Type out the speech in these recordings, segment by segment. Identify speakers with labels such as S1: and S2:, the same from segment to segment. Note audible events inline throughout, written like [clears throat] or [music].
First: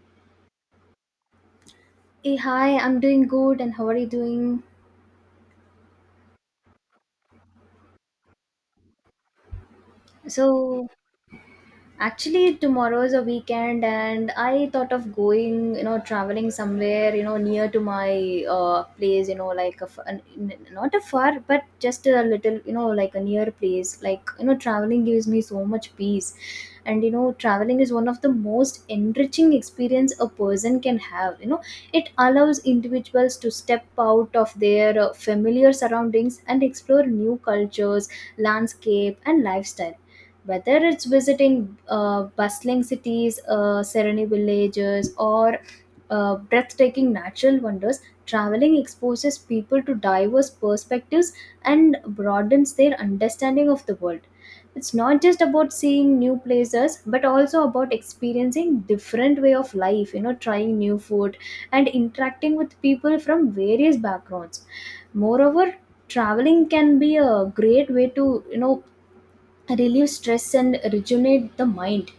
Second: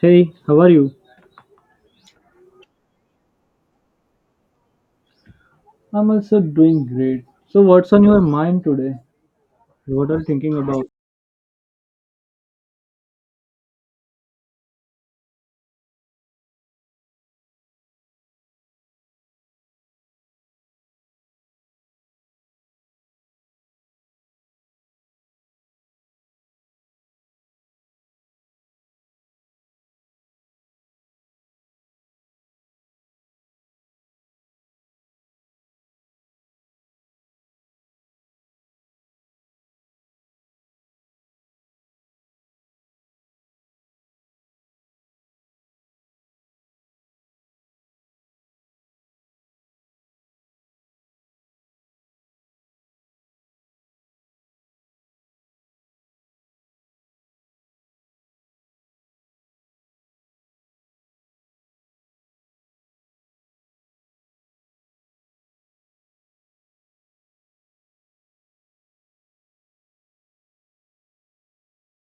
S1: Hey, how are you?
S2: Hey, hi, I'm doing good, and how are you doing?
S1: I'm also doing great. So, what's on your mind today? What are you thinking about?
S2: So, Actually, tomorrow is a weekend, and I thought of going, you know, traveling somewhere, you know, near to my place, you know, like a, f- an- n- not a far, but just a little, you know, like a near place. Like, you know, traveling gives me so much peace. And, you know, traveling is one of the most enriching experience a person can have. You know, it allows individuals to step out of their familiar surroundings and explore new cultures, landscape, and lifestyle, whether it's visiting bustling cities, serene villages, or breathtaking natural wonders, traveling exposes people to diverse perspectives and broadens their understanding of the world. It's not just about seeing new places, but also about experiencing different way of life. You know, trying new food and interacting with people from various backgrounds. Moreover, traveling can be a great way to relieve stress and rejuvenate the mind.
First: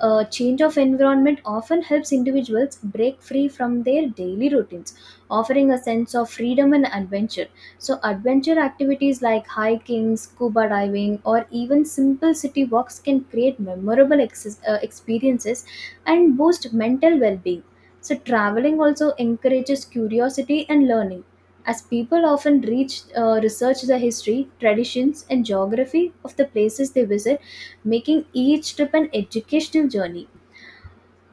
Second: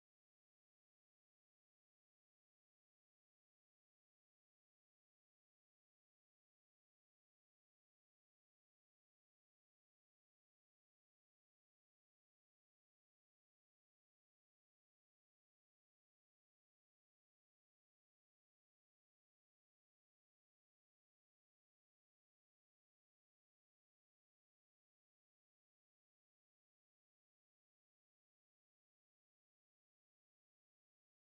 S2: A change of environment often helps individuals break free from their daily routines, offering a sense of freedom and adventure. So, adventure activities like hiking, scuba diving, or even simple city walks can create memorable experiences and boost mental well being. So, traveling also encourages curiosity and learning, as people often research the history, traditions, and geography of the places they visit, making each trip an educational journey.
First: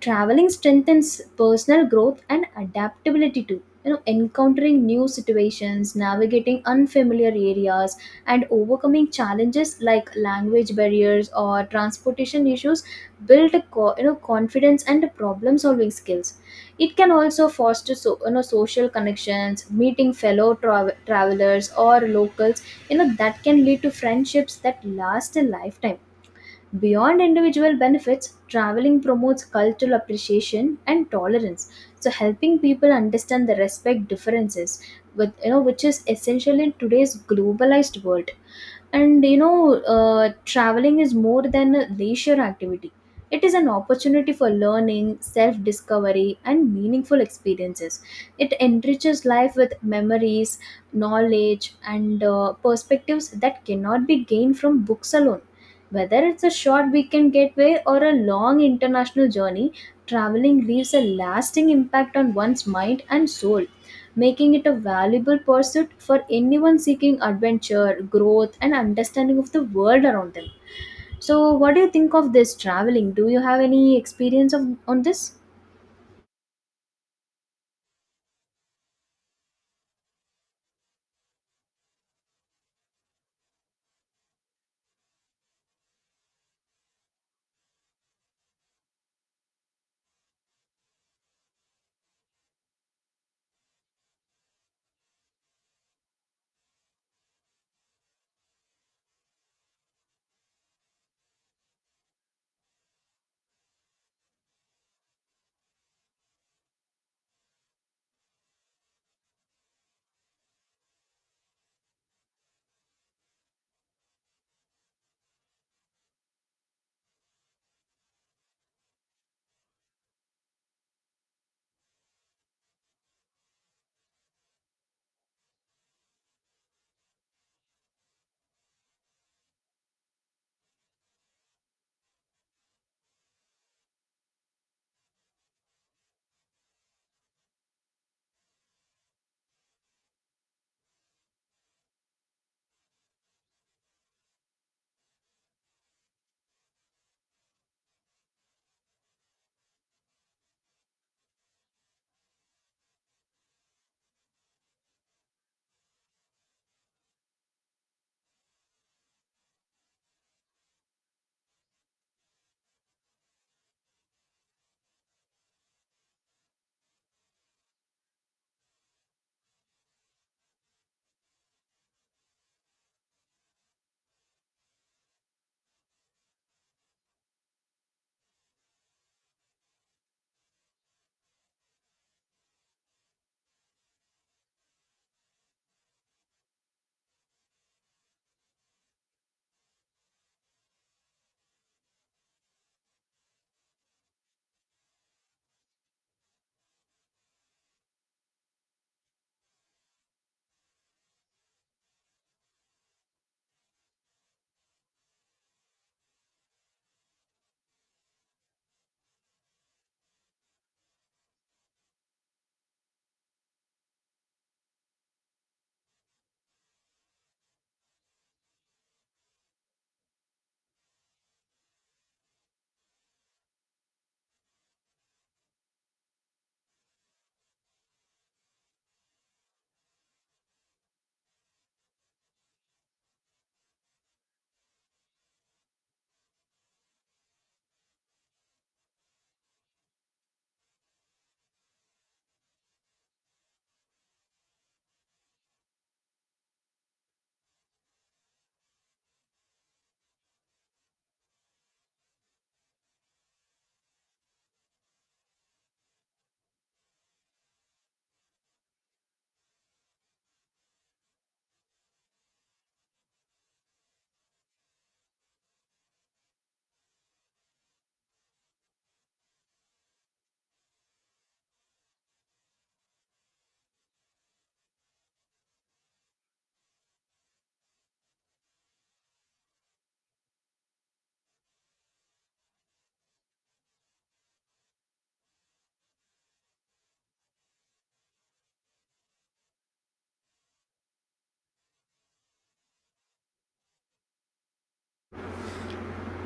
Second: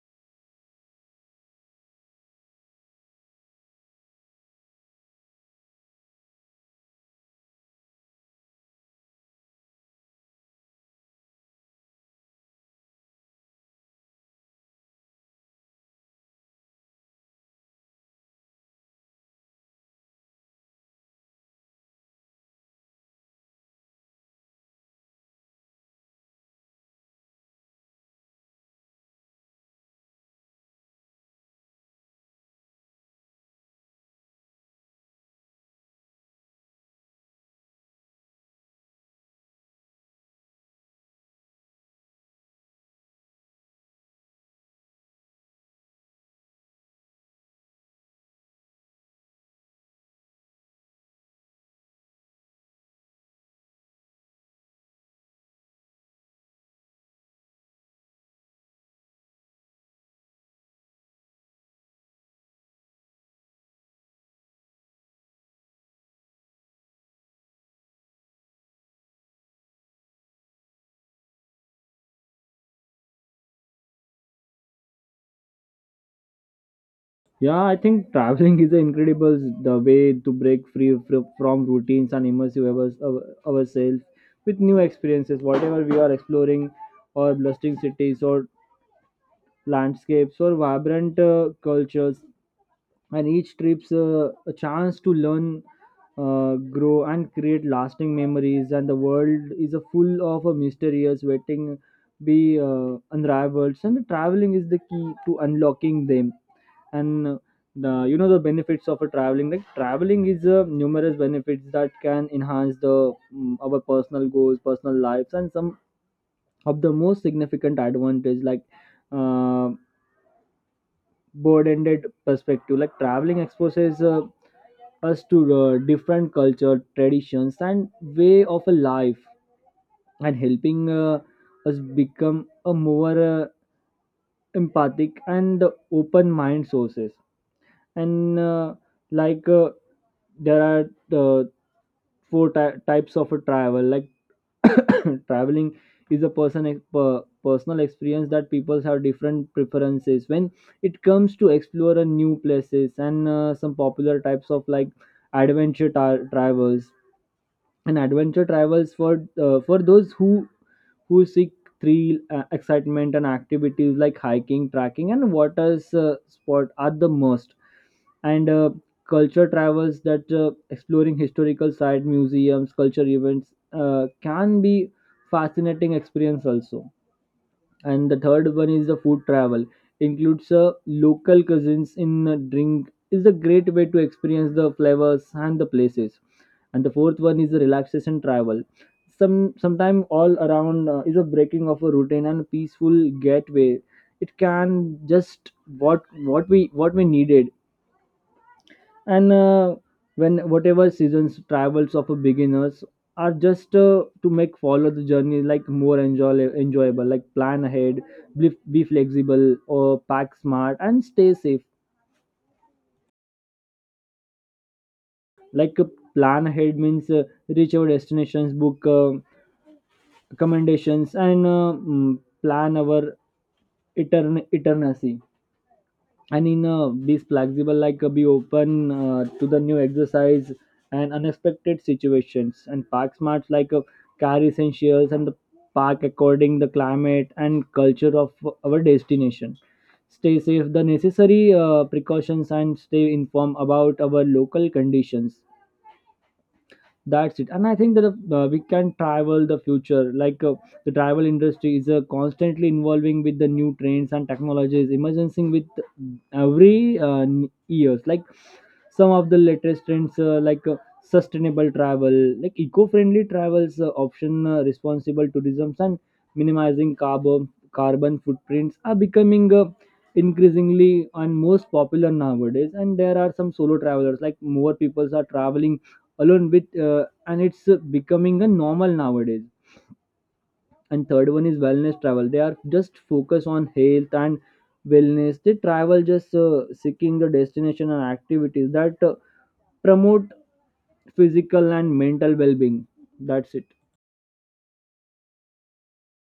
S2: Traveling strengthens personal growth and adaptability too, you know, encountering new situations, navigating unfamiliar areas, and overcoming challenges like language barriers or transportation issues build a co- you know confidence and problem solving skills. It can also foster, so, you know, social connections. Meeting fellow travelers or locals, you know, that can lead to friendships that last a lifetime. Beyond individual benefits, traveling promotes cultural appreciation and tolerance. So, helping people understand the respect differences with, you know, which is essential in today's globalized world. And, you know, traveling is more than a leisure activity. It is an opportunity for learning, self discovery, and meaningful experiences. It enriches life with memories, knowledge, and perspectives that cannot be gained from books alone. Whether it's a short weekend getaway or a long international journey, traveling leaves a lasting impact on one's mind and soul, making it a valuable pursuit for anyone seeking adventure, growth, and understanding of the world around them. So, what do you think of this traveling? Do you have any experience of on this?
S1: Yeah, I think traveling [laughs] is an incredible the way to break free from routines and immersive ourselves with new experiences. Whatever we are exploring, or bustling cities, or landscapes, or vibrant cultures, and each trip's a chance to learn, grow, and create lasting memories. And the world is a full of a mysterious waiting be unraveled, and the traveling is the key to unlocking them. And The you know the benefits of a traveling like traveling is numerous benefits that can enhance the our personal goals personal lives and some of the most significant advantage like uh, broad-ended perspective like traveling exposes us to different culture traditions and way of a life and helping us become a more empathic and open mind sources and like uh, there are uh, types of a travel like [coughs] traveling is a personal experience that people have different preferences when it comes to explore a new places and some popular types of like travels and adventure travels for for those who seek thrill, excitement, and activities like hiking, trekking, and water sport are the most. And Culture travels that exploring historical site, museums, culture events can be fascinating experience also, and the third one is the food travel includes local cuisines in a drink is a great way to experience the flavors and the places, and the fourth one is the relaxation travel. Some sometime all around is a breaking of a routine and peaceful getaway. It can just what we needed. And When whatever seasons travels of a beginners are just to make follow the journey like more enjoyable, like plan ahead, be flexible or pack smart and stay safe. like uh, Plan ahead means reach our destinations, book accommodations, and plan our eternity, and in be flexible like be open to the new exercise and unexpected situations, and park smarts like car essentials and the park according the climate and culture of our destination. Stay safe the necessary precautions and stay informed about our local conditions. That's it, and I think that we can travel the future like the travel industry is constantly involving with the new trends and technologies emerging with every years, like some of the latest trends like sustainable travel like eco-friendly travels option, responsible tourism, and minimizing carbon footprints are becoming increasingly and most popular nowadays. And there are some solo travelers, like more people are traveling alone with and it's becoming a normal nowadays. And third one is wellness travel, they are just focus on health and wellness, they travel just seeking the destination and activities that promote physical and mental well-being. That's it.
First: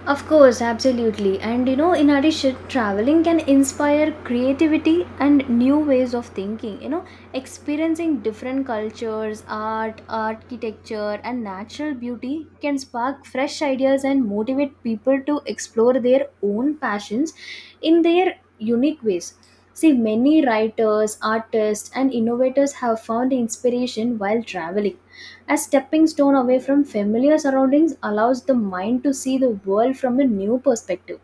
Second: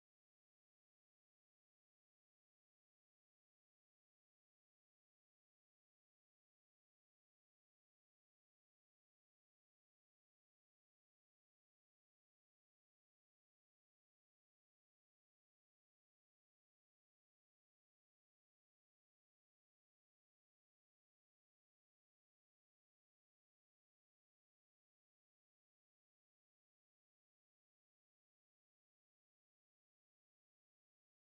S2: Of course, absolutely. And you know, in addition, traveling can inspire creativity and new ways of thinking. You know, experiencing different cultures, art, architecture, and natural beauty can spark fresh ideas and motivate people to explore their own passions in their unique ways. See, many writers, artists, and innovators have found inspiration while traveling. A stepping stone away from familiar surroundings allows the mind to see the world from a new perspective.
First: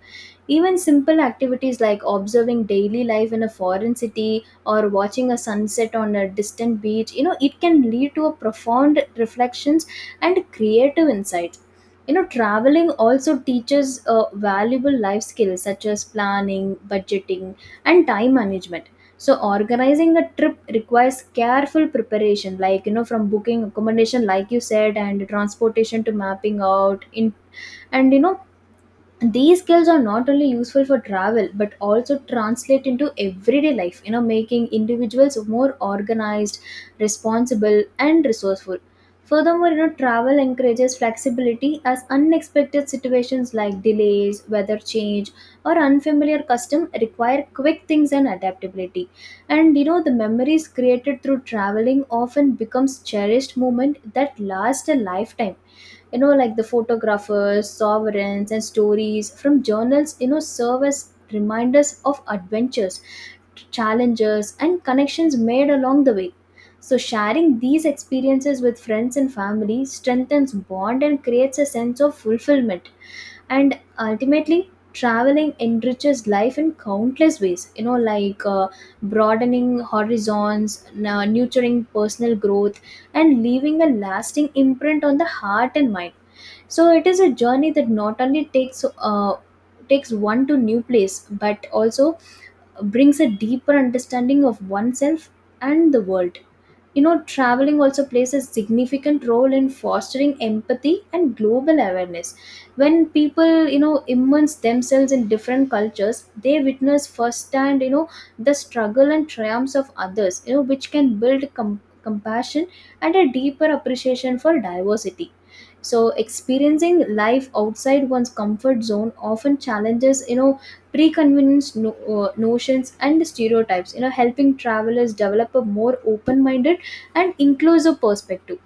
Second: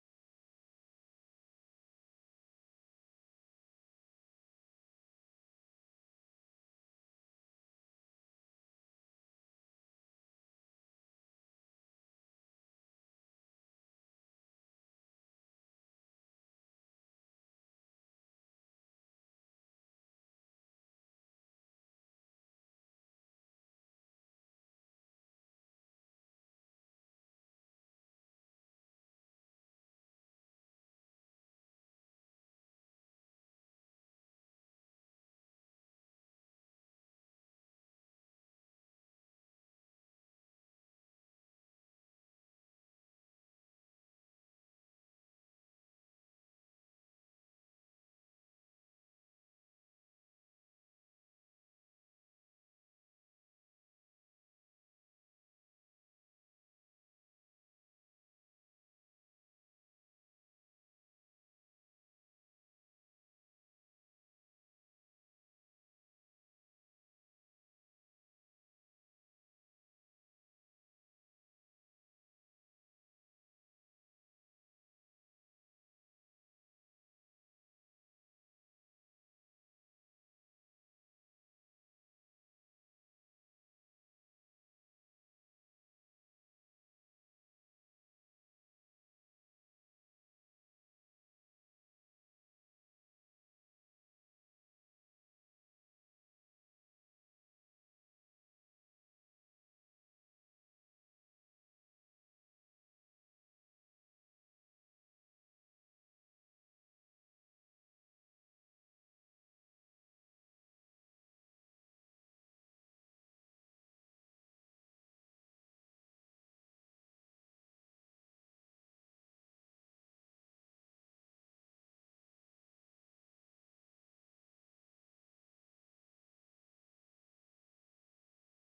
S2: Even simple activities like observing daily life in a foreign city or watching a sunset on a distant beach, you know, it can lead to a profound reflections and creative insights. You know, traveling also teaches valuable life skills such as planning, budgeting, and time management. So, organizing a trip requires careful preparation, like, you know, from booking accommodation, like you said, and transportation to mapping out in. And, you know, these skills are not only useful for travel but also translate into everyday life, you know, making individuals more organized, responsible, and resourceful. Furthermore, you know, travel encourages flexibility, as unexpected situations like delays, weather change, or unfamiliar custom require quick things and adaptability. And, you know, the memories created through traveling often becomes cherished moment that last a lifetime. You know, like the photographers sovereigns and stories from journals, you know, serve as reminders of adventures, challenges, and connections made along the way. So, sharing these experiences with friends and family strengthens bond and creates a sense of fulfillment. And ultimately, traveling enriches life in countless ways, you know, like broadening horizons, nurturing personal growth, and leaving a lasting imprint on the heart and mind. So it is a journey that not only takes one to new place but also brings a deeper understanding of oneself and the world. You know, traveling also plays a significant role in fostering empathy and global awareness. When people, you know, immerse themselves in different cultures, they witness firsthand, you know, the struggle and triumphs of others, you know, which can build compassion and a deeper appreciation for diversity. So, experiencing life outside one's comfort zone often challenges, you know, preconceived notions and stereotypes, you know, helping travelers develop a more open minded and inclusive perspective.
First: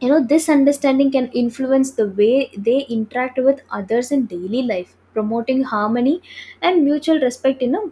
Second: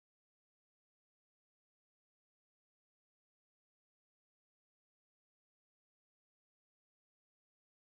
S2: You know, this understanding can influence the way they interact with others in daily life, promoting harmony and mutual respect in a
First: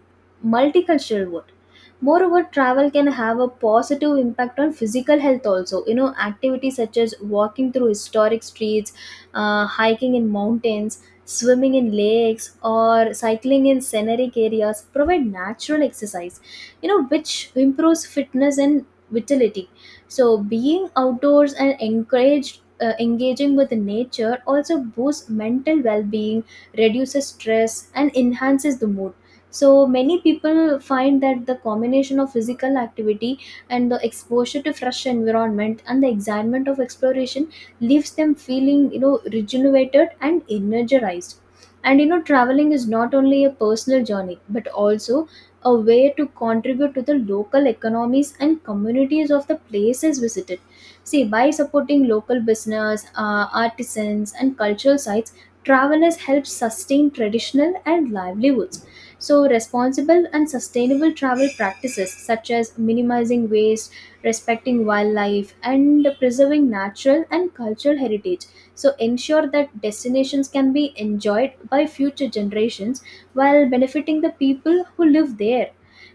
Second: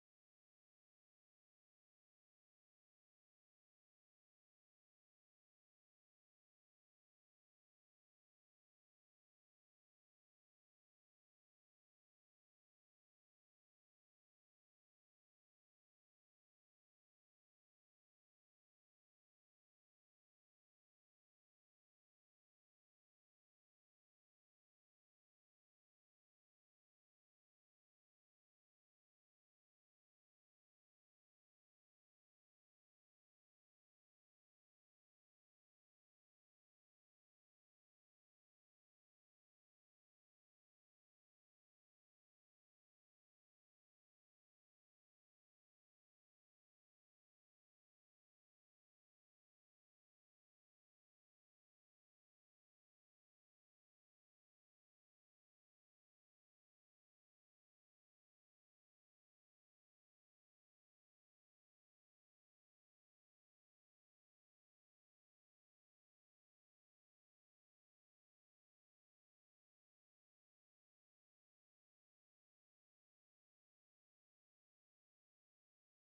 S2: multicultural world. Moreover, travel can have a positive impact on physical health also. You know, activities such as walking through historic streets, hiking in mountains, swimming in lakes, or cycling in scenic areas provide natural exercise, you know, which improves fitness and vitality. So, being outdoors and encouraged. Engaging with nature also boosts mental well-being, reduces stress, and enhances the mood. So, many people find that the combination of physical activity and the exposure to fresh environment and the excitement of exploration leaves them feeling, you know, rejuvenated and energized. And, you know, traveling is not only a personal journey but also a way to contribute to the local economies and communities of the places visited. See, by supporting local business, artisans, and cultural sites, travelers help sustain traditional and livelihoods. So, responsible and sustainable travel practices such as minimizing waste, respecting wildlife, and preserving natural and cultural heritage. So, ensure that destinations can be enjoyed by future generations while benefiting the people who live there.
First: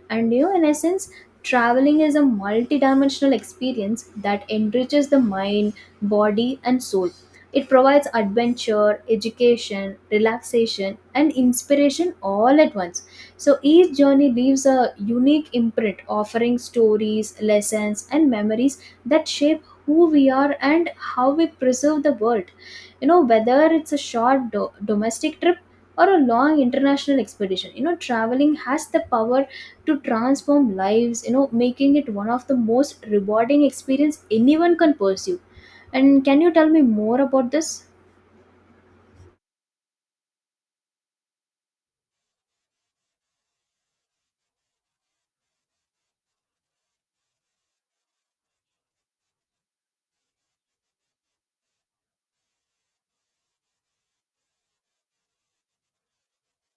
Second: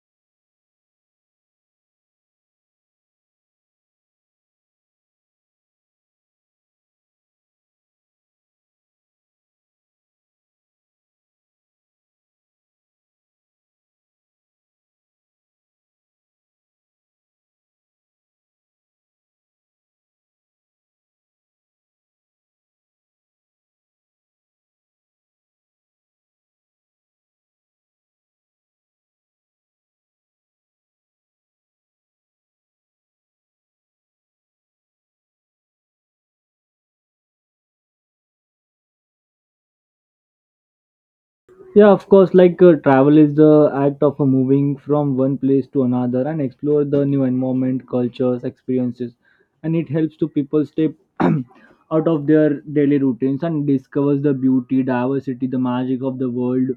S2: And you know, in essence, traveling is a multidimensional experience that enriches the mind, body, and soul. It provides adventure, education, relaxation, and inspiration all at once. So, each journey leaves a unique imprint, offering stories, lessons, and memories that shape who we are and how we preserve the world. You know, whether it's a short domestic trip or a long international expedition, you know, traveling has the power to transform lives, you know, making it one of the most rewarding experience anyone can pursue. And can you tell me more about this?
S1: Yeah, of course. Travel is the act of moving from one place to another and explore the new environment, cultures, experiences, and it helps to people stay [clears throat] out of their daily routines and discovers the beauty, diversity, the magic of the world,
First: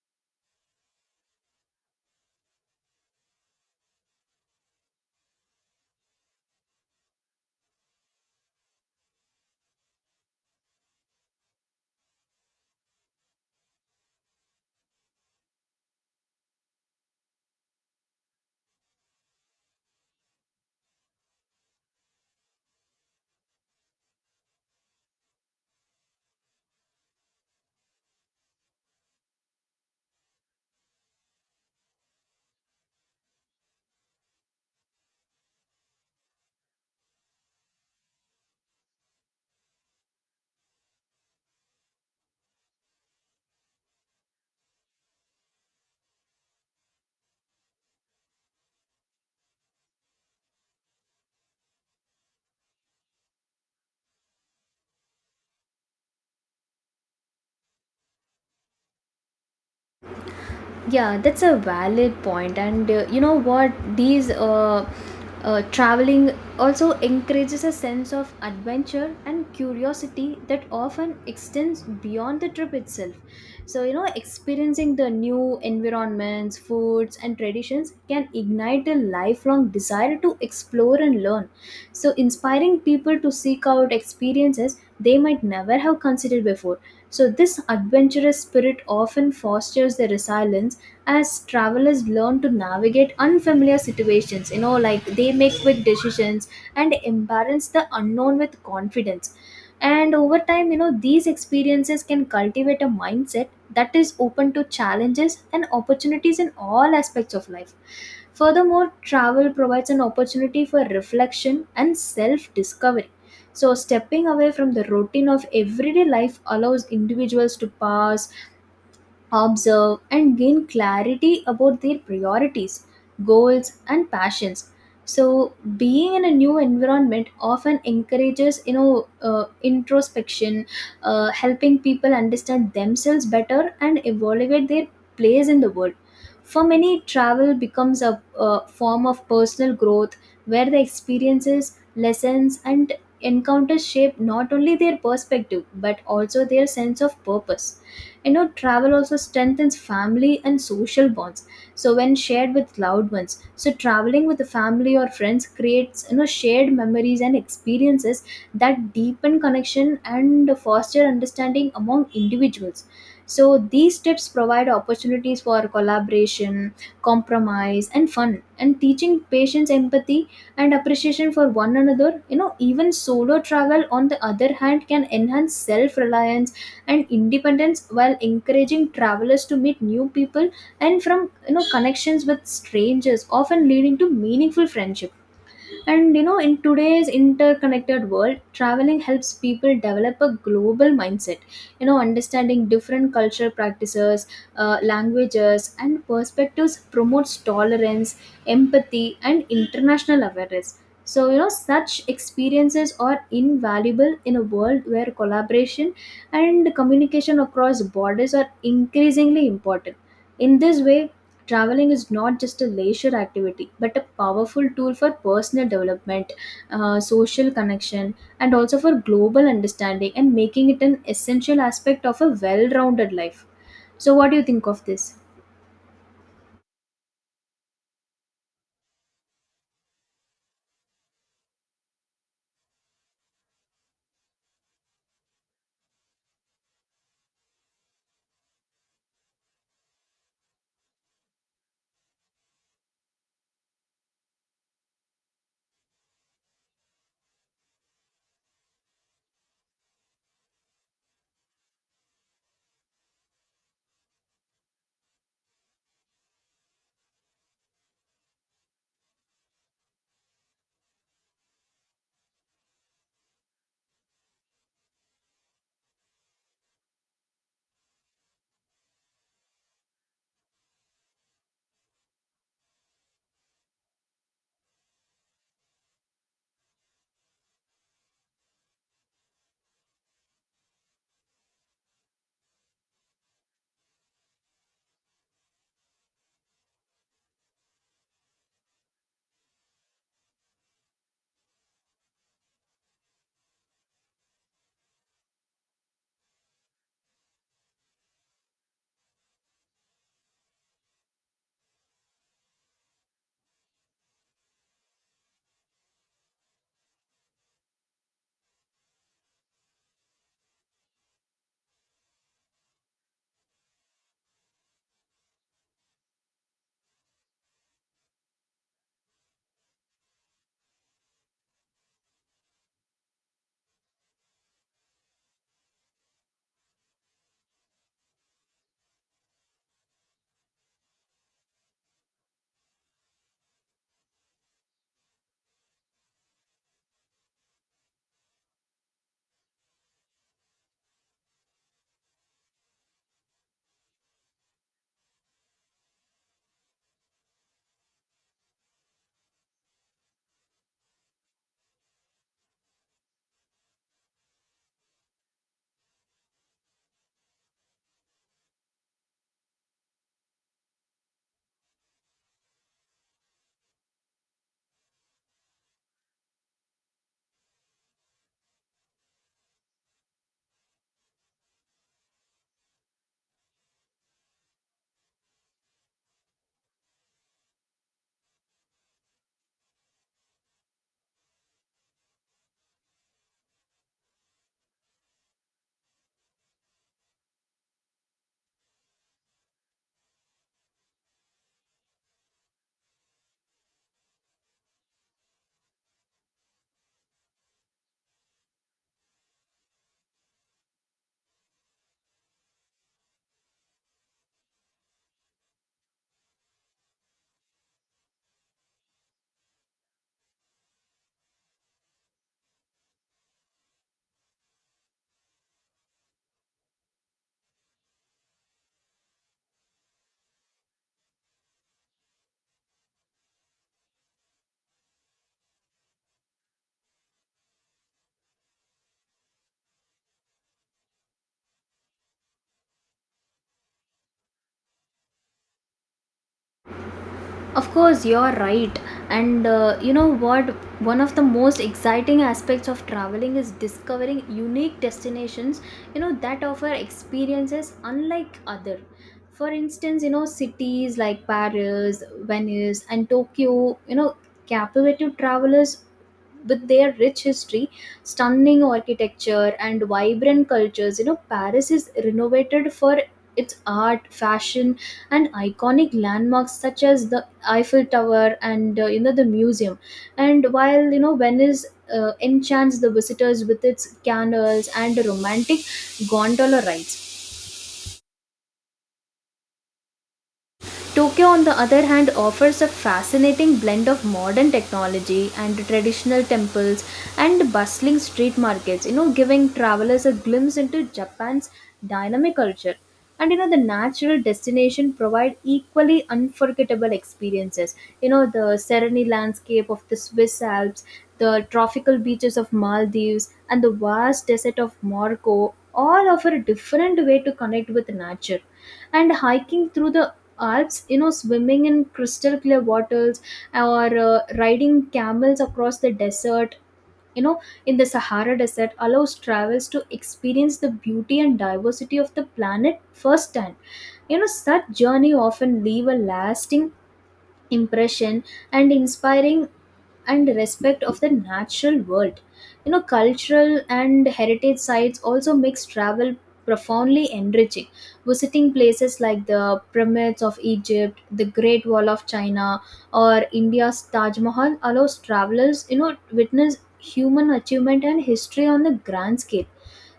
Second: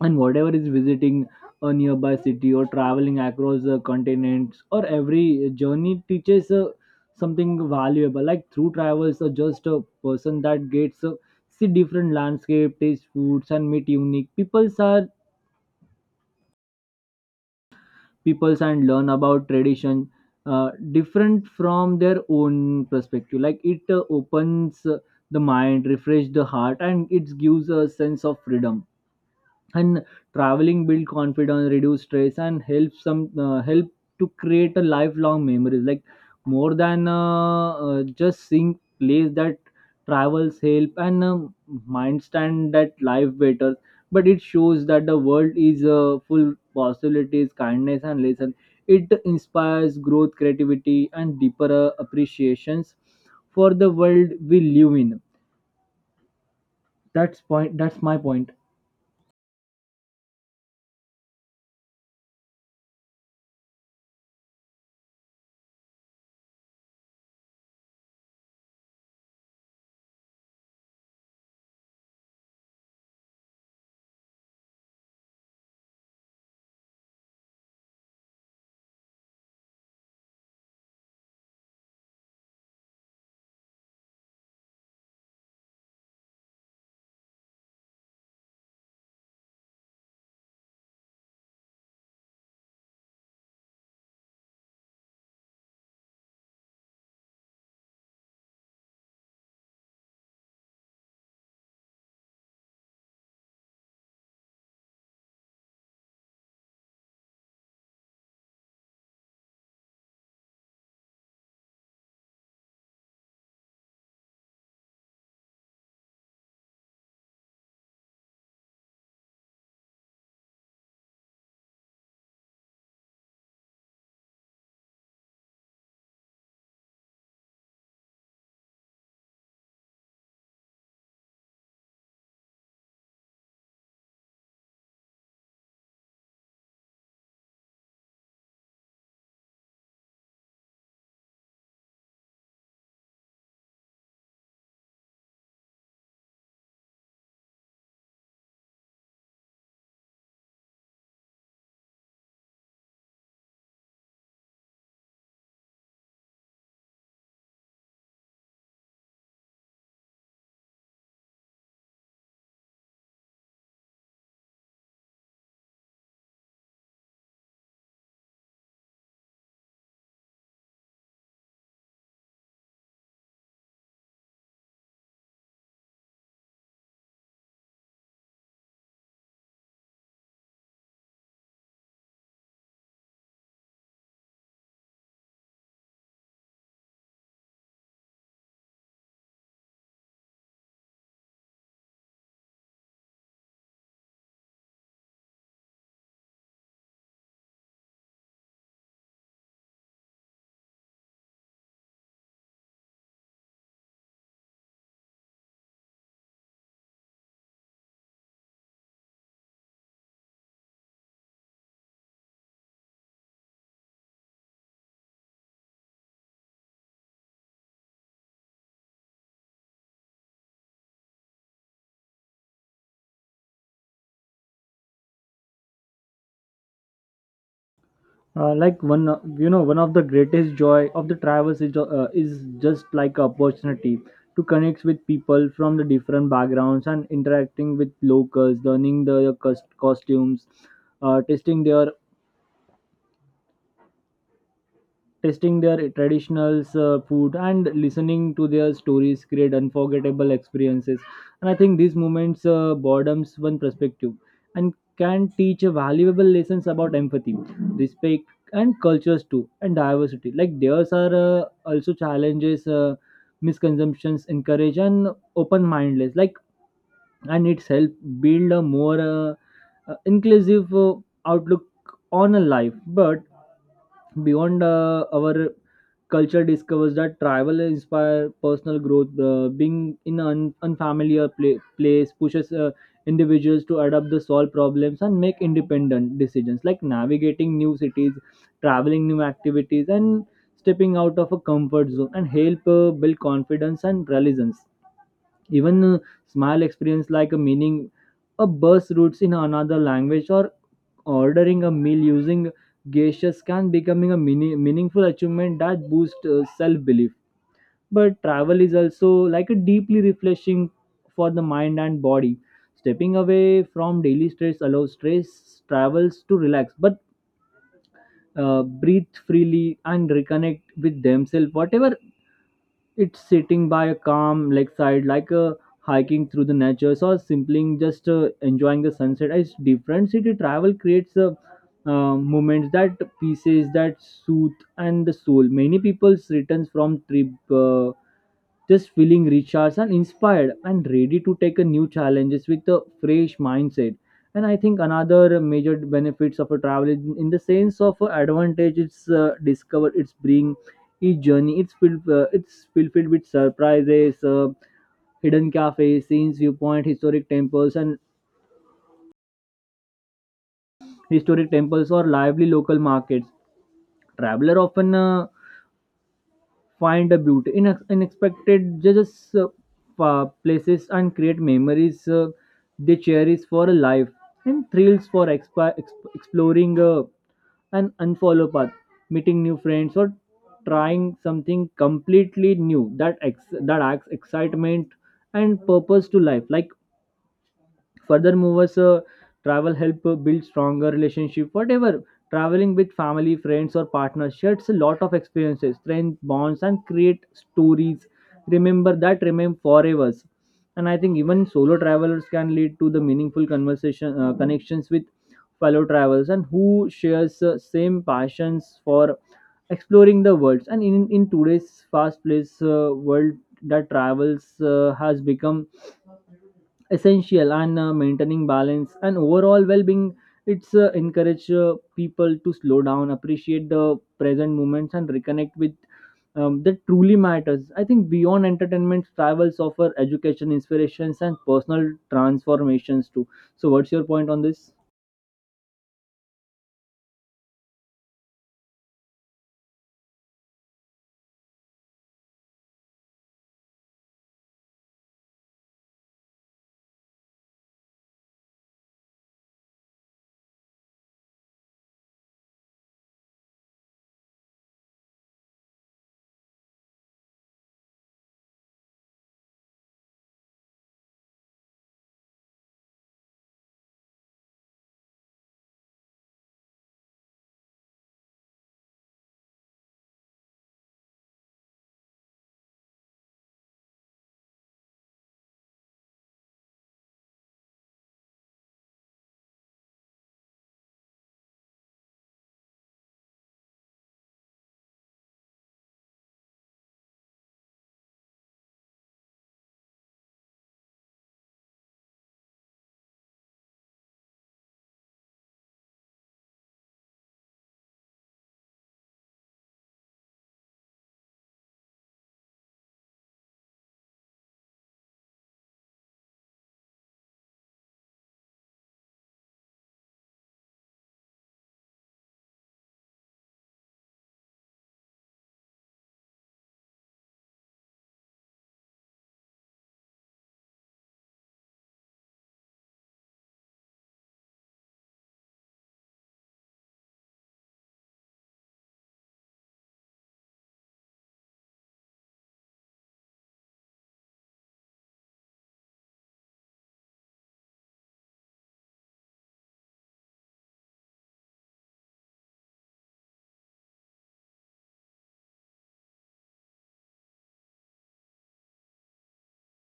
S1: and whatever is visiting a nearby city or traveling across the continents, or every journey teaches something valuable, like through travels or just a person that gets see different landscape, taste foods, and meet unique peoples and learn about tradition different from their own perspective. Like it opens the mind, refresh the heart, and it gives a sense of freedom, and traveling build confidence, reduce stress, and help to create a lifelong memories, like more than just seeing place that travels help and mind stand that life better, but it shows that the world is full possibilities, kindness, and lesson. It inspires growth, creativity, and deeper appreciations for the world we live in. That's point, that's my point.
S2: Yeah, that's a valid point. And you know what? These Traveling also encourages a sense of adventure and curiosity that often extends beyond the trip itself. So, you know, experiencing the new environments, foods, and traditions can ignite a lifelong desire to explore and learn. So, inspiring people to seek out experiences they might never have considered before. So, this adventurous spirit often fosters the resilience, as travelers learn to navigate unfamiliar situations, you know, like they make quick decisions and embrace the unknown with confidence. And over time, you know, these experiences can cultivate a mindset that is open to challenges and opportunities in all aspects of life. Furthermore, travel provides an opportunity for reflection and self discovery. So, stepping away from the routine of everyday life allows individuals to pause, observe, and gain clarity about their priorities, goals, and passions. So, being in a new environment often encourages, you know, introspection, helping people understand themselves better and evaluate their place in the world. For many, travel becomes a form of personal growth, where the experiences, lessons, and encounters shape not only their perspective but also their sense of purpose. You know, travel also strengthens family and social bonds. So when shared with loved ones, so traveling with the family or friends creates, you know, shared memories and experiences that deepen connection and foster understanding among individuals. So these trips provide opportunities for collaboration, compromise, and fun, and teaching patience, empathy, and appreciation for one another. You know, even solo travel, on the other hand, can enhance self reliance and independence, while encouraging travelers to meet new people and from, you know, connections with strangers, often leading to meaningful friendships. And you know, in today's interconnected world, traveling helps people develop a global mindset. You know, understanding different cultural practices, languages, and perspectives promotes tolerance, empathy, and international awareness. So, you know, such experiences are invaluable in a world where collaboration and communication across borders are increasingly important. In this way, traveling is not just a leisure activity but a powerful tool for personal development, social connection, and also for global understanding, and making it an essential aspect of a well-rounded life. So what do you think of this?
S1: Like one You know, one of the greatest joy of the travels is just like opportunity to connect with people from the different backgrounds and interacting with locals, learning their costumes, testing their tasting their traditional food and listening to their stories create unforgettable experiences. And I think these moments boredoms one perspective and can teach valuable lessons about empathy, respect, and cultures too, and diversity like theirs are also challenges misconceptions, encourage and open mindedness. Like, and it's help build a more inclusive outlook on a life. But beyond our culture discovers that travel inspire personal growth. Being in an unfamiliar place pushes individuals to adapt, to solve problems, and make independent decisions, like navigating new cities, traveling new activities, and stepping out of a comfort zone and help build confidence and resilience. Even a small experience like a meaning a bus routes in another language or ordering a meal using gestures can becoming a meaningful achievement that boosts self belief. But travel is also like a deeply refreshing for the mind and body. Stepping away from daily stress allows stress travels to relax, but breathe freely and reconnect with themselves. Whatever it's sitting by a calm lakeside like hiking through the nature, or simply just enjoying the sunset it's different city travel creates moments that pieces that soothe and the soul. Many people returns from trip just feeling recharged and inspired and ready to take a new challenges with a fresh mindset. And I think another major benefits of a travel is in the sense of advantage it's discover it's bring. Each journey it's filled with surprises, hidden cafes scenes viewpoint historic temples or lively local markets. Traveler often find a beauty in unexpected just places and create memories they cherish for a life, and thrills for exploring an unfollow path, meeting new friends, or trying something completely new that that adds excitement and purpose to life like. Furthermore, travel help build stronger relationship. Whatever traveling with family, friends, or partners sheds a lot of experiences, strength bonds, and create stories. Remember that remain forever. And I think even solo travelers can lead to the meaningful conversation connections with fellow travelers and who shares same passions for exploring the world. And in today's fast-paced world, that travels has become essential and maintaining balance and overall well-being, it's encourage people to slow down, appreciate the present moments, and reconnect with that truly matters. I think beyond entertainment, travels offer education, inspirations, and personal transformations too. So what's your point on this?
S2: Of course, you're right. And you know what? One of the most exciting aspects of traveling is discovering unique destinations, you know, that offer experiences unlike other. For instance, you know, cities like Paris, Venice, and Tokyo, you know, captivate travelers with their rich history, stunning architecture, and vibrant cultures. You know, Paris is renovated for its art, fashion, and iconic landmarks such as the Eiffel Tower and you know the museum. And while you know Venice enchants the visitors with its canals and romantic gondola rides. Tokyo, on the other hand, offers a fascinating blend of modern technology and traditional temples and bustling street markets, you know, giving travelers a glimpse into Japan's dynamic culture. And you know, the natural destination provide equally unforgettable experiences. You know, the serene landscape of the Swiss Alps, the tropical beaches of Maldives, and the vast desert of Morocco all offer a different way to connect with nature, and hiking through the alps, you know, swimming in crystal clear waters, or riding camels across the desert, you know, in the Sahara desert allows travelers to experience the beauty and diversity of the planet firsthand. You know, such journey often leave a lasting impression, and inspiring and respect of the natural world. You know, cultural and heritage sites also makes travel profoundly enriching. Visiting places like the pyramids of Egypt, the Great Wall of China, or India's Taj Mahal allows travelers, you know, witness human achievement and history on the grand scale.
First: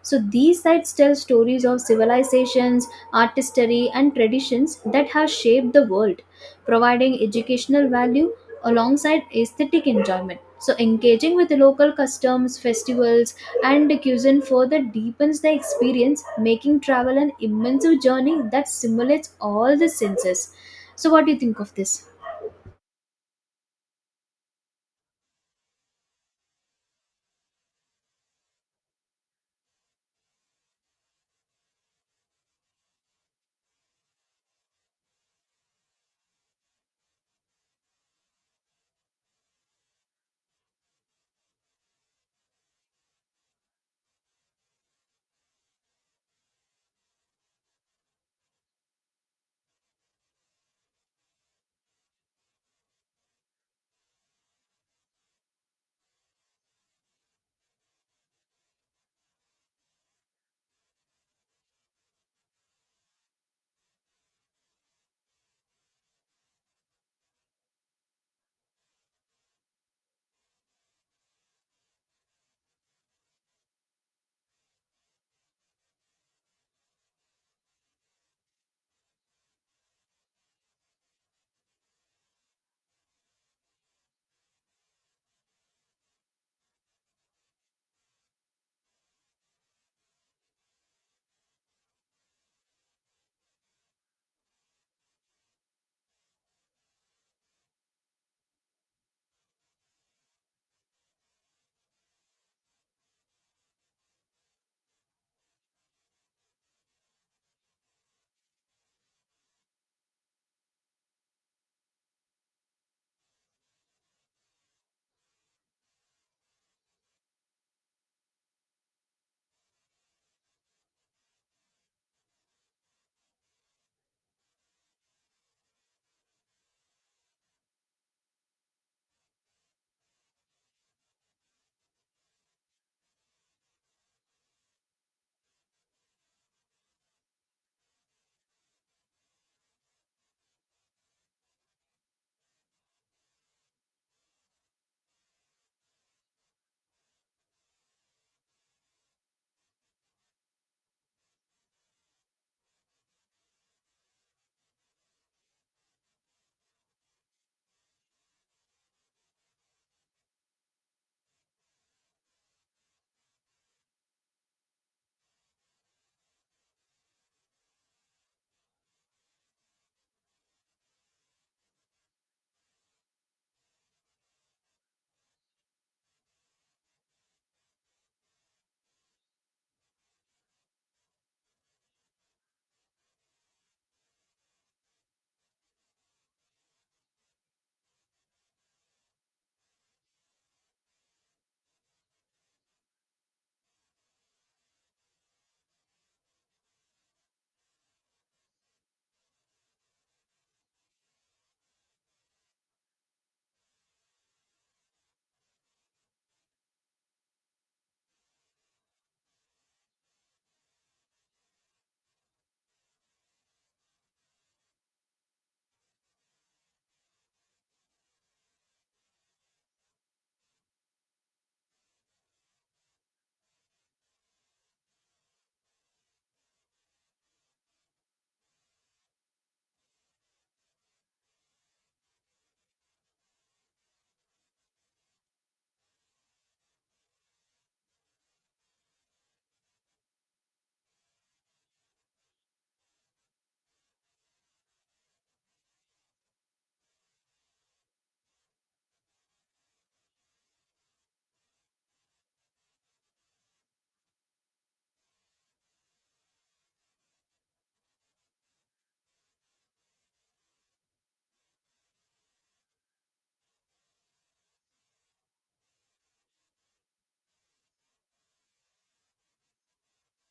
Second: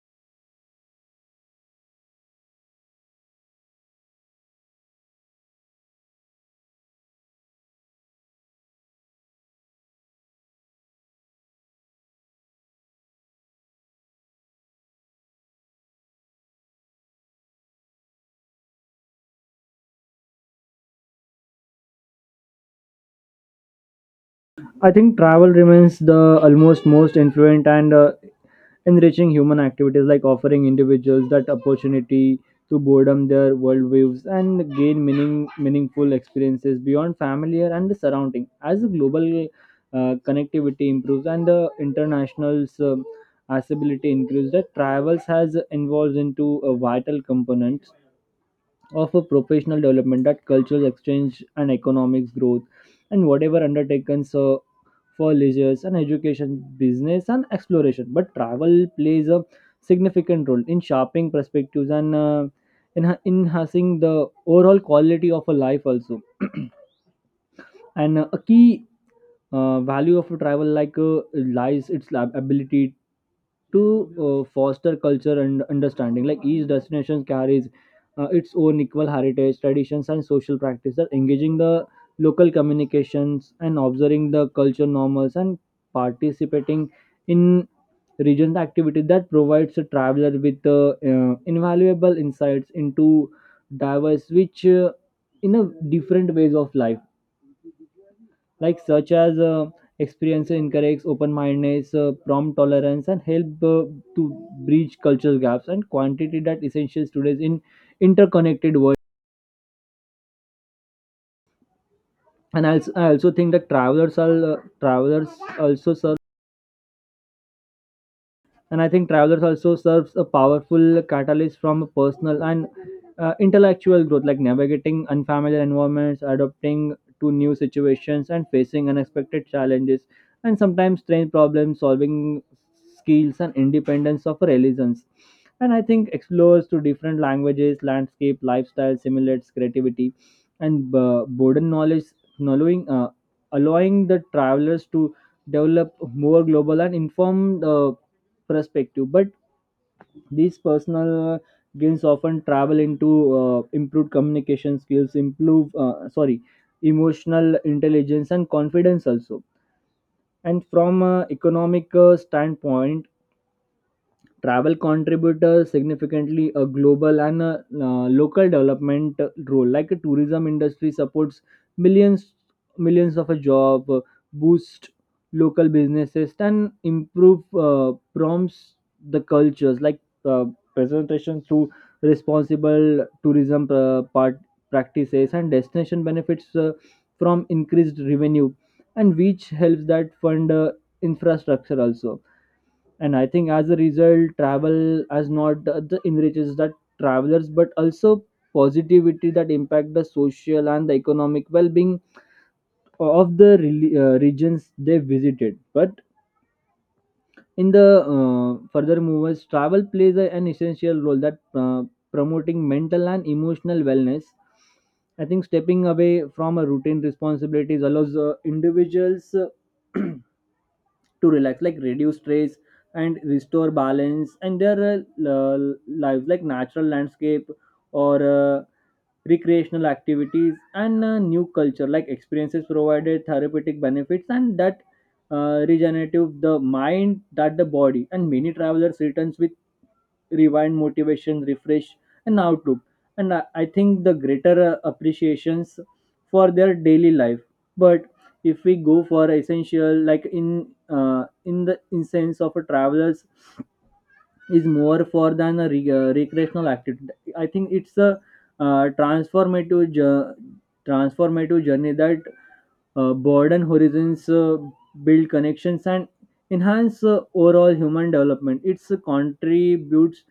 S2: So these sites tell stories of civilizations, artistry, and traditions that have shaped the world, providing educational value alongside aesthetic enjoyment. So, engaging with local customs, festivals, and cuisine further deepens the experience, making travel an immersive journey that simulates all the senses. So, what do you think of this?
S1: I think travel remains the almost most influent and enriching human activities, like offering individuals that opportunity to broaden their worldviews and gain meaningful experiences beyond familiar and the surrounding. As the global connectivity improves and the international's accessibility increases, that travels has evolved into a vital component of a professional development, that cultural exchange and economics growth, and whatever undertakens for leisure and education, business and exploration. But travel plays a significant role in sharpening perspectives and in enhancing the overall quality of a life also. [clears throat] and A key value of a travel, like lies its ability to foster culture and understanding. Like each destination carries its own equal heritage, traditions, and social practices, engaging the local communications and observing the culture normals and participating in regional activities that provides a traveler with invaluable insights into diverse which in a different ways of life, like such as experience encourages open-mindedness, prompt tolerance, and help to bridge cultural gaps and quantity that essential today's in interconnected world. And I also think that travelers are travelers also serve and I think travelers also serves a powerful catalyst from personal and intellectual growth, like navigating unfamiliar environments, adapting to new situations, and facing unexpected challenges, and sometimes strange problem solving skills and independence of religions. And I think explores to different languages, landscape, lifestyle, simulates creativity and broaden knowledge knowing allowing the travelers to develop more global and informed perspective. But these personal gains often travel into improved communication skills improve sorry emotional intelligence and confidence also. And from a economic standpoint, travel contribute significantly a global and a local development role, like a tourism industry supports millions millions of a job, boost local businesses and improve prompts the cultures like uh, presentation through responsible tourism part practices, and destination benefits from increased revenue and which helps that fund infrastructure also. And I think as a result, travel has not the enriches the travelers but also positivity that impact the social and the economic well-being of the regions they visited. But in the further movers, travel plays an essential role that uh, promoting mental and emotional wellness. I think stepping away from a routine responsibilities allows individuals [clears throat] to relax, like reduce stress and restore balance and their lives, like natural landscape or recreational activities and new culture like experiences provided therapeutic benefits and that regenerative the mind that the body, and many travelers returns with rewind motivation refresh and outlook. And I think the greater appreciations for their daily life. But if we go for essential, like in sense of a travelers is more for than a recreational activity. I think it's a uh, transformative jo- transformative journey that broaden horizons, build connections, and enhance overall human development. It's contributes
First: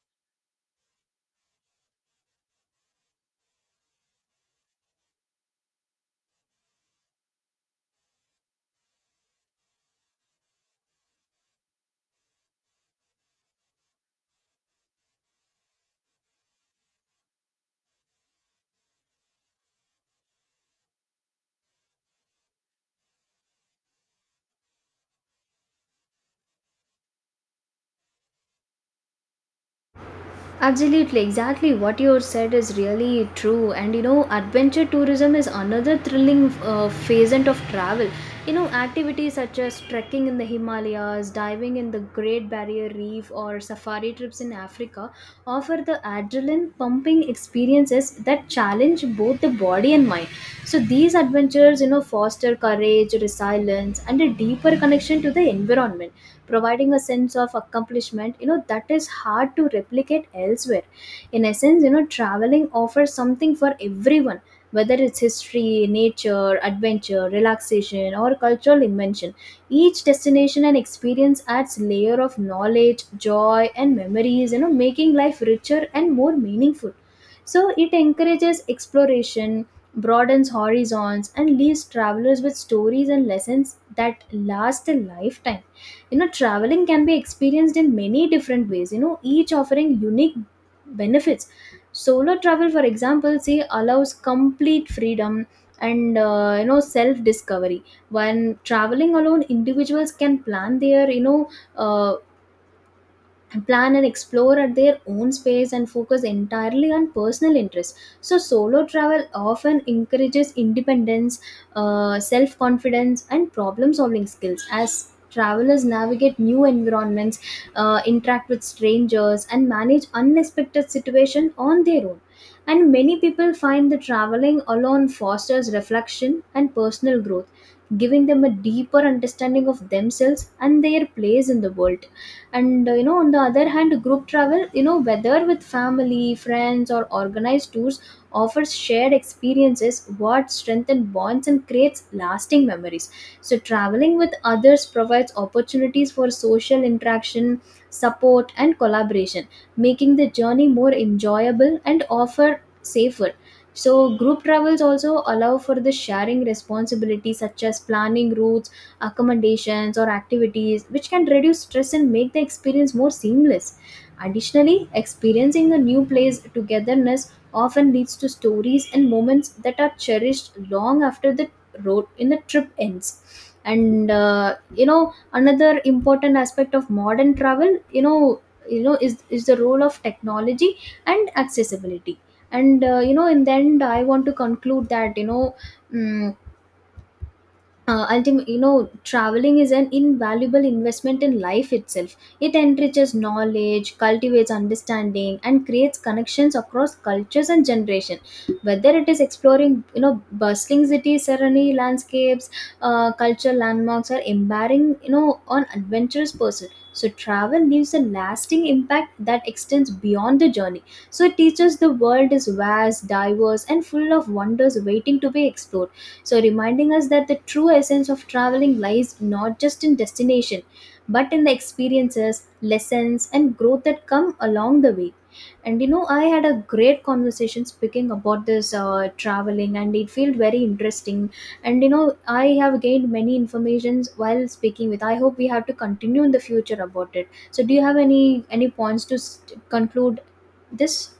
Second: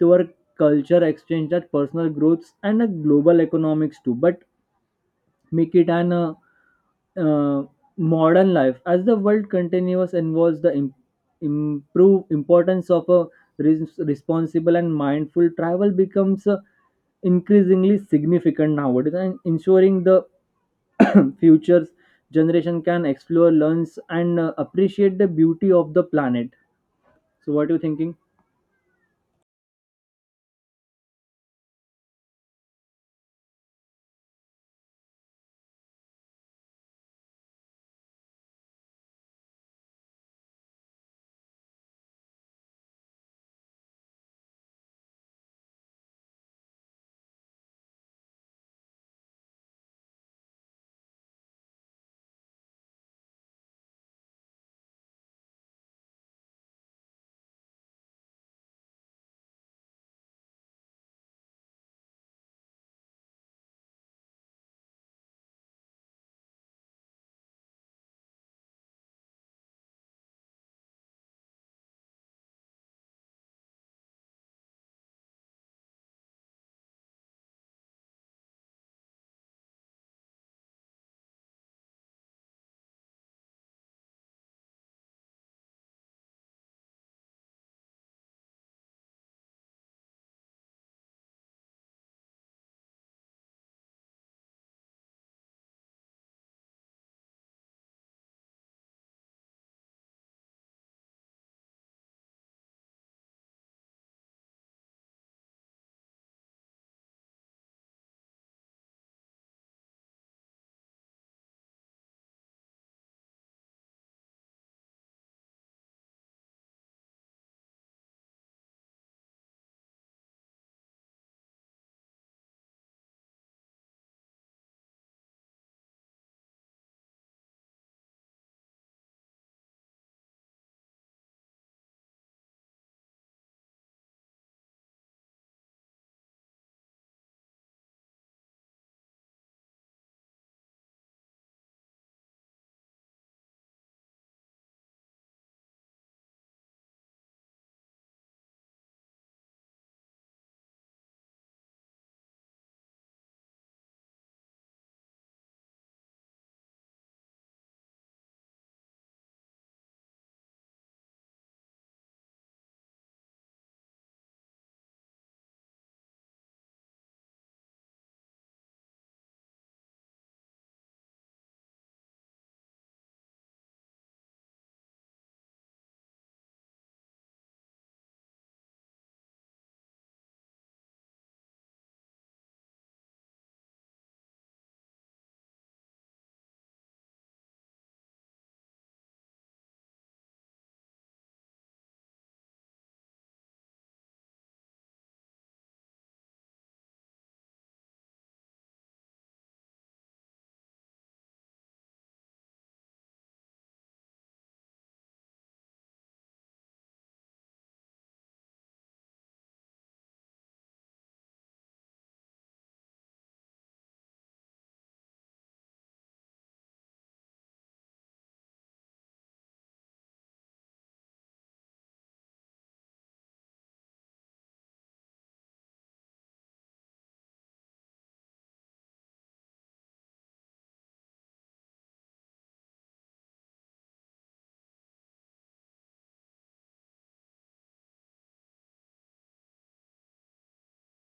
S1: to our culture exchange, that personal growths, and a global economics too. But make it an uh, modern life as the world continues involves the improve importance of a responsible and mindful travel becomes increasingly significant nowadays, and ensuring the [coughs] [clears throat] futures generation can explore, learns, and appreciate the beauty of the planet. So what are you thinking?
S2: Absolutely, exactly what you said is really true. And you know, adventure tourism is another thrilling phasant of travel. You know, activities such as trekking in the Himalayas, diving in the Great Barrier Reef, or safari trips in Africa offer the adrenaline pumping experiences that challenge both the body and mind. So, these adventures, you know, foster courage, resilience, and a deeper connection to the environment, providing a sense of accomplishment, you know, that is hard to replicate elsewhere. In essence, you know, traveling offers something for everyone, whether it's history, nature, adventure, relaxation, or cultural invention. Each destination and experience adds layer of knowledge, joy, and memories, you know, making life richer and more meaningful. So it encourages exploration, broadens horizons, and leaves travelers with stories and lessons that last a lifetime. You know, traveling can be experienced in many different ways, you know, each offering unique benefits. Solo travel, for example, say allows complete freedom and you know, self discovery. When traveling alone, individuals can plan their, you know, uh, plan and explore at their own space and focus entirely on personal interests. So solo travel often encourages independence, self-confidence, and problem-solving skills as travelers navigate new environments, interact with strangers, and manage unexpected situations on their own. And many people find that traveling alone fosters reflection and personal growth, giving them a deeper understanding of themselves and their place in the world. And you know, on the other hand, group travel, you know, whether with family, friends, or organized tours, offers shared experiences what strengthen bonds and creates lasting memories. So traveling with others provides opportunities for social interaction, support, and collaboration, making the journey more enjoyable and offer safer. So group travels also allow for the sharing responsibilities such as planning routes, accommodations, or activities, which can reduce stress and make the experience more seamless. Additionally, experiencing a new place togetherness often leads to stories and moments that are cherished long after the road in the trip ends. And you know, another important aspect of modern travel, you know, is the role of technology and accessibility. And you know, in the end, I want to conclude that, you know, mm, ultimately, you know, traveling is an invaluable investment in life itself. It enriches knowledge, cultivates understanding, and creates connections across cultures and generation, whether it is exploring, you know, bustling cities, serene landscapes, cultural landmarks, or embarking, you know, on adventurous pursuit. So travel leaves a lasting impact that extends beyond the journey. So it teaches the world is vast, diverse, and full of wonders waiting to be explored, so reminding us that the true essence of traveling lies not just in destination, but in the experiences, lessons, and growth that come along the way. And you know, I had a great conversation speaking about this traveling, and it felt very interesting. And you know, I have gained many informations while speaking with. I hope we have to continue in the future about it. So, do you have any points to s conclude this?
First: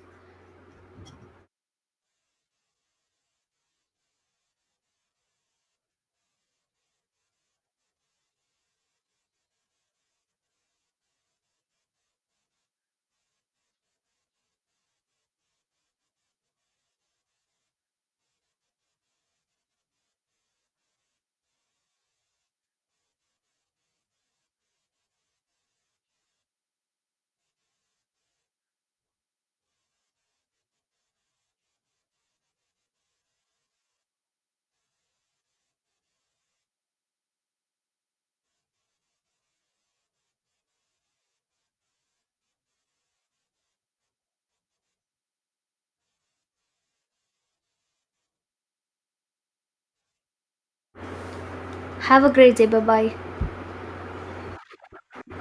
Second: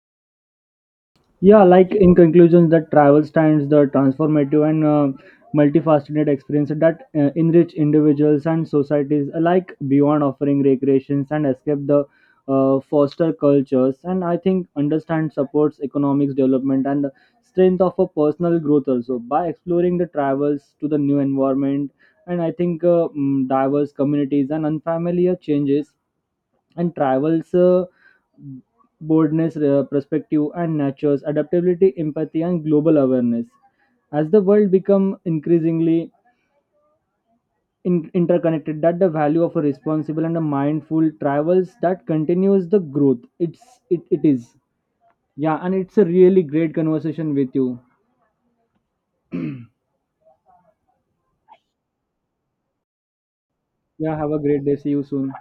S1: Yeah, like in conclusion, that travel stands the transformative and multifaceted experience that enrich individuals and societies alike. Beyond offering recreations and escape, the foster cultures, and I think understand, supports economics development and the strength of a personal growth also by exploring the travels to the new environment. And I think diverse communities and unfamiliar changes and travels boldness, perspective, and nature's adaptability, empathy, and global awareness. As the world become increasingly interconnected, that the value of a responsible and a mindful travels that continues the growth. It's it is. Yeah, and it's a really great conversation with you.
S2: Have a great day. Bye bye.
S1: Yeah, have a great day. See you soon.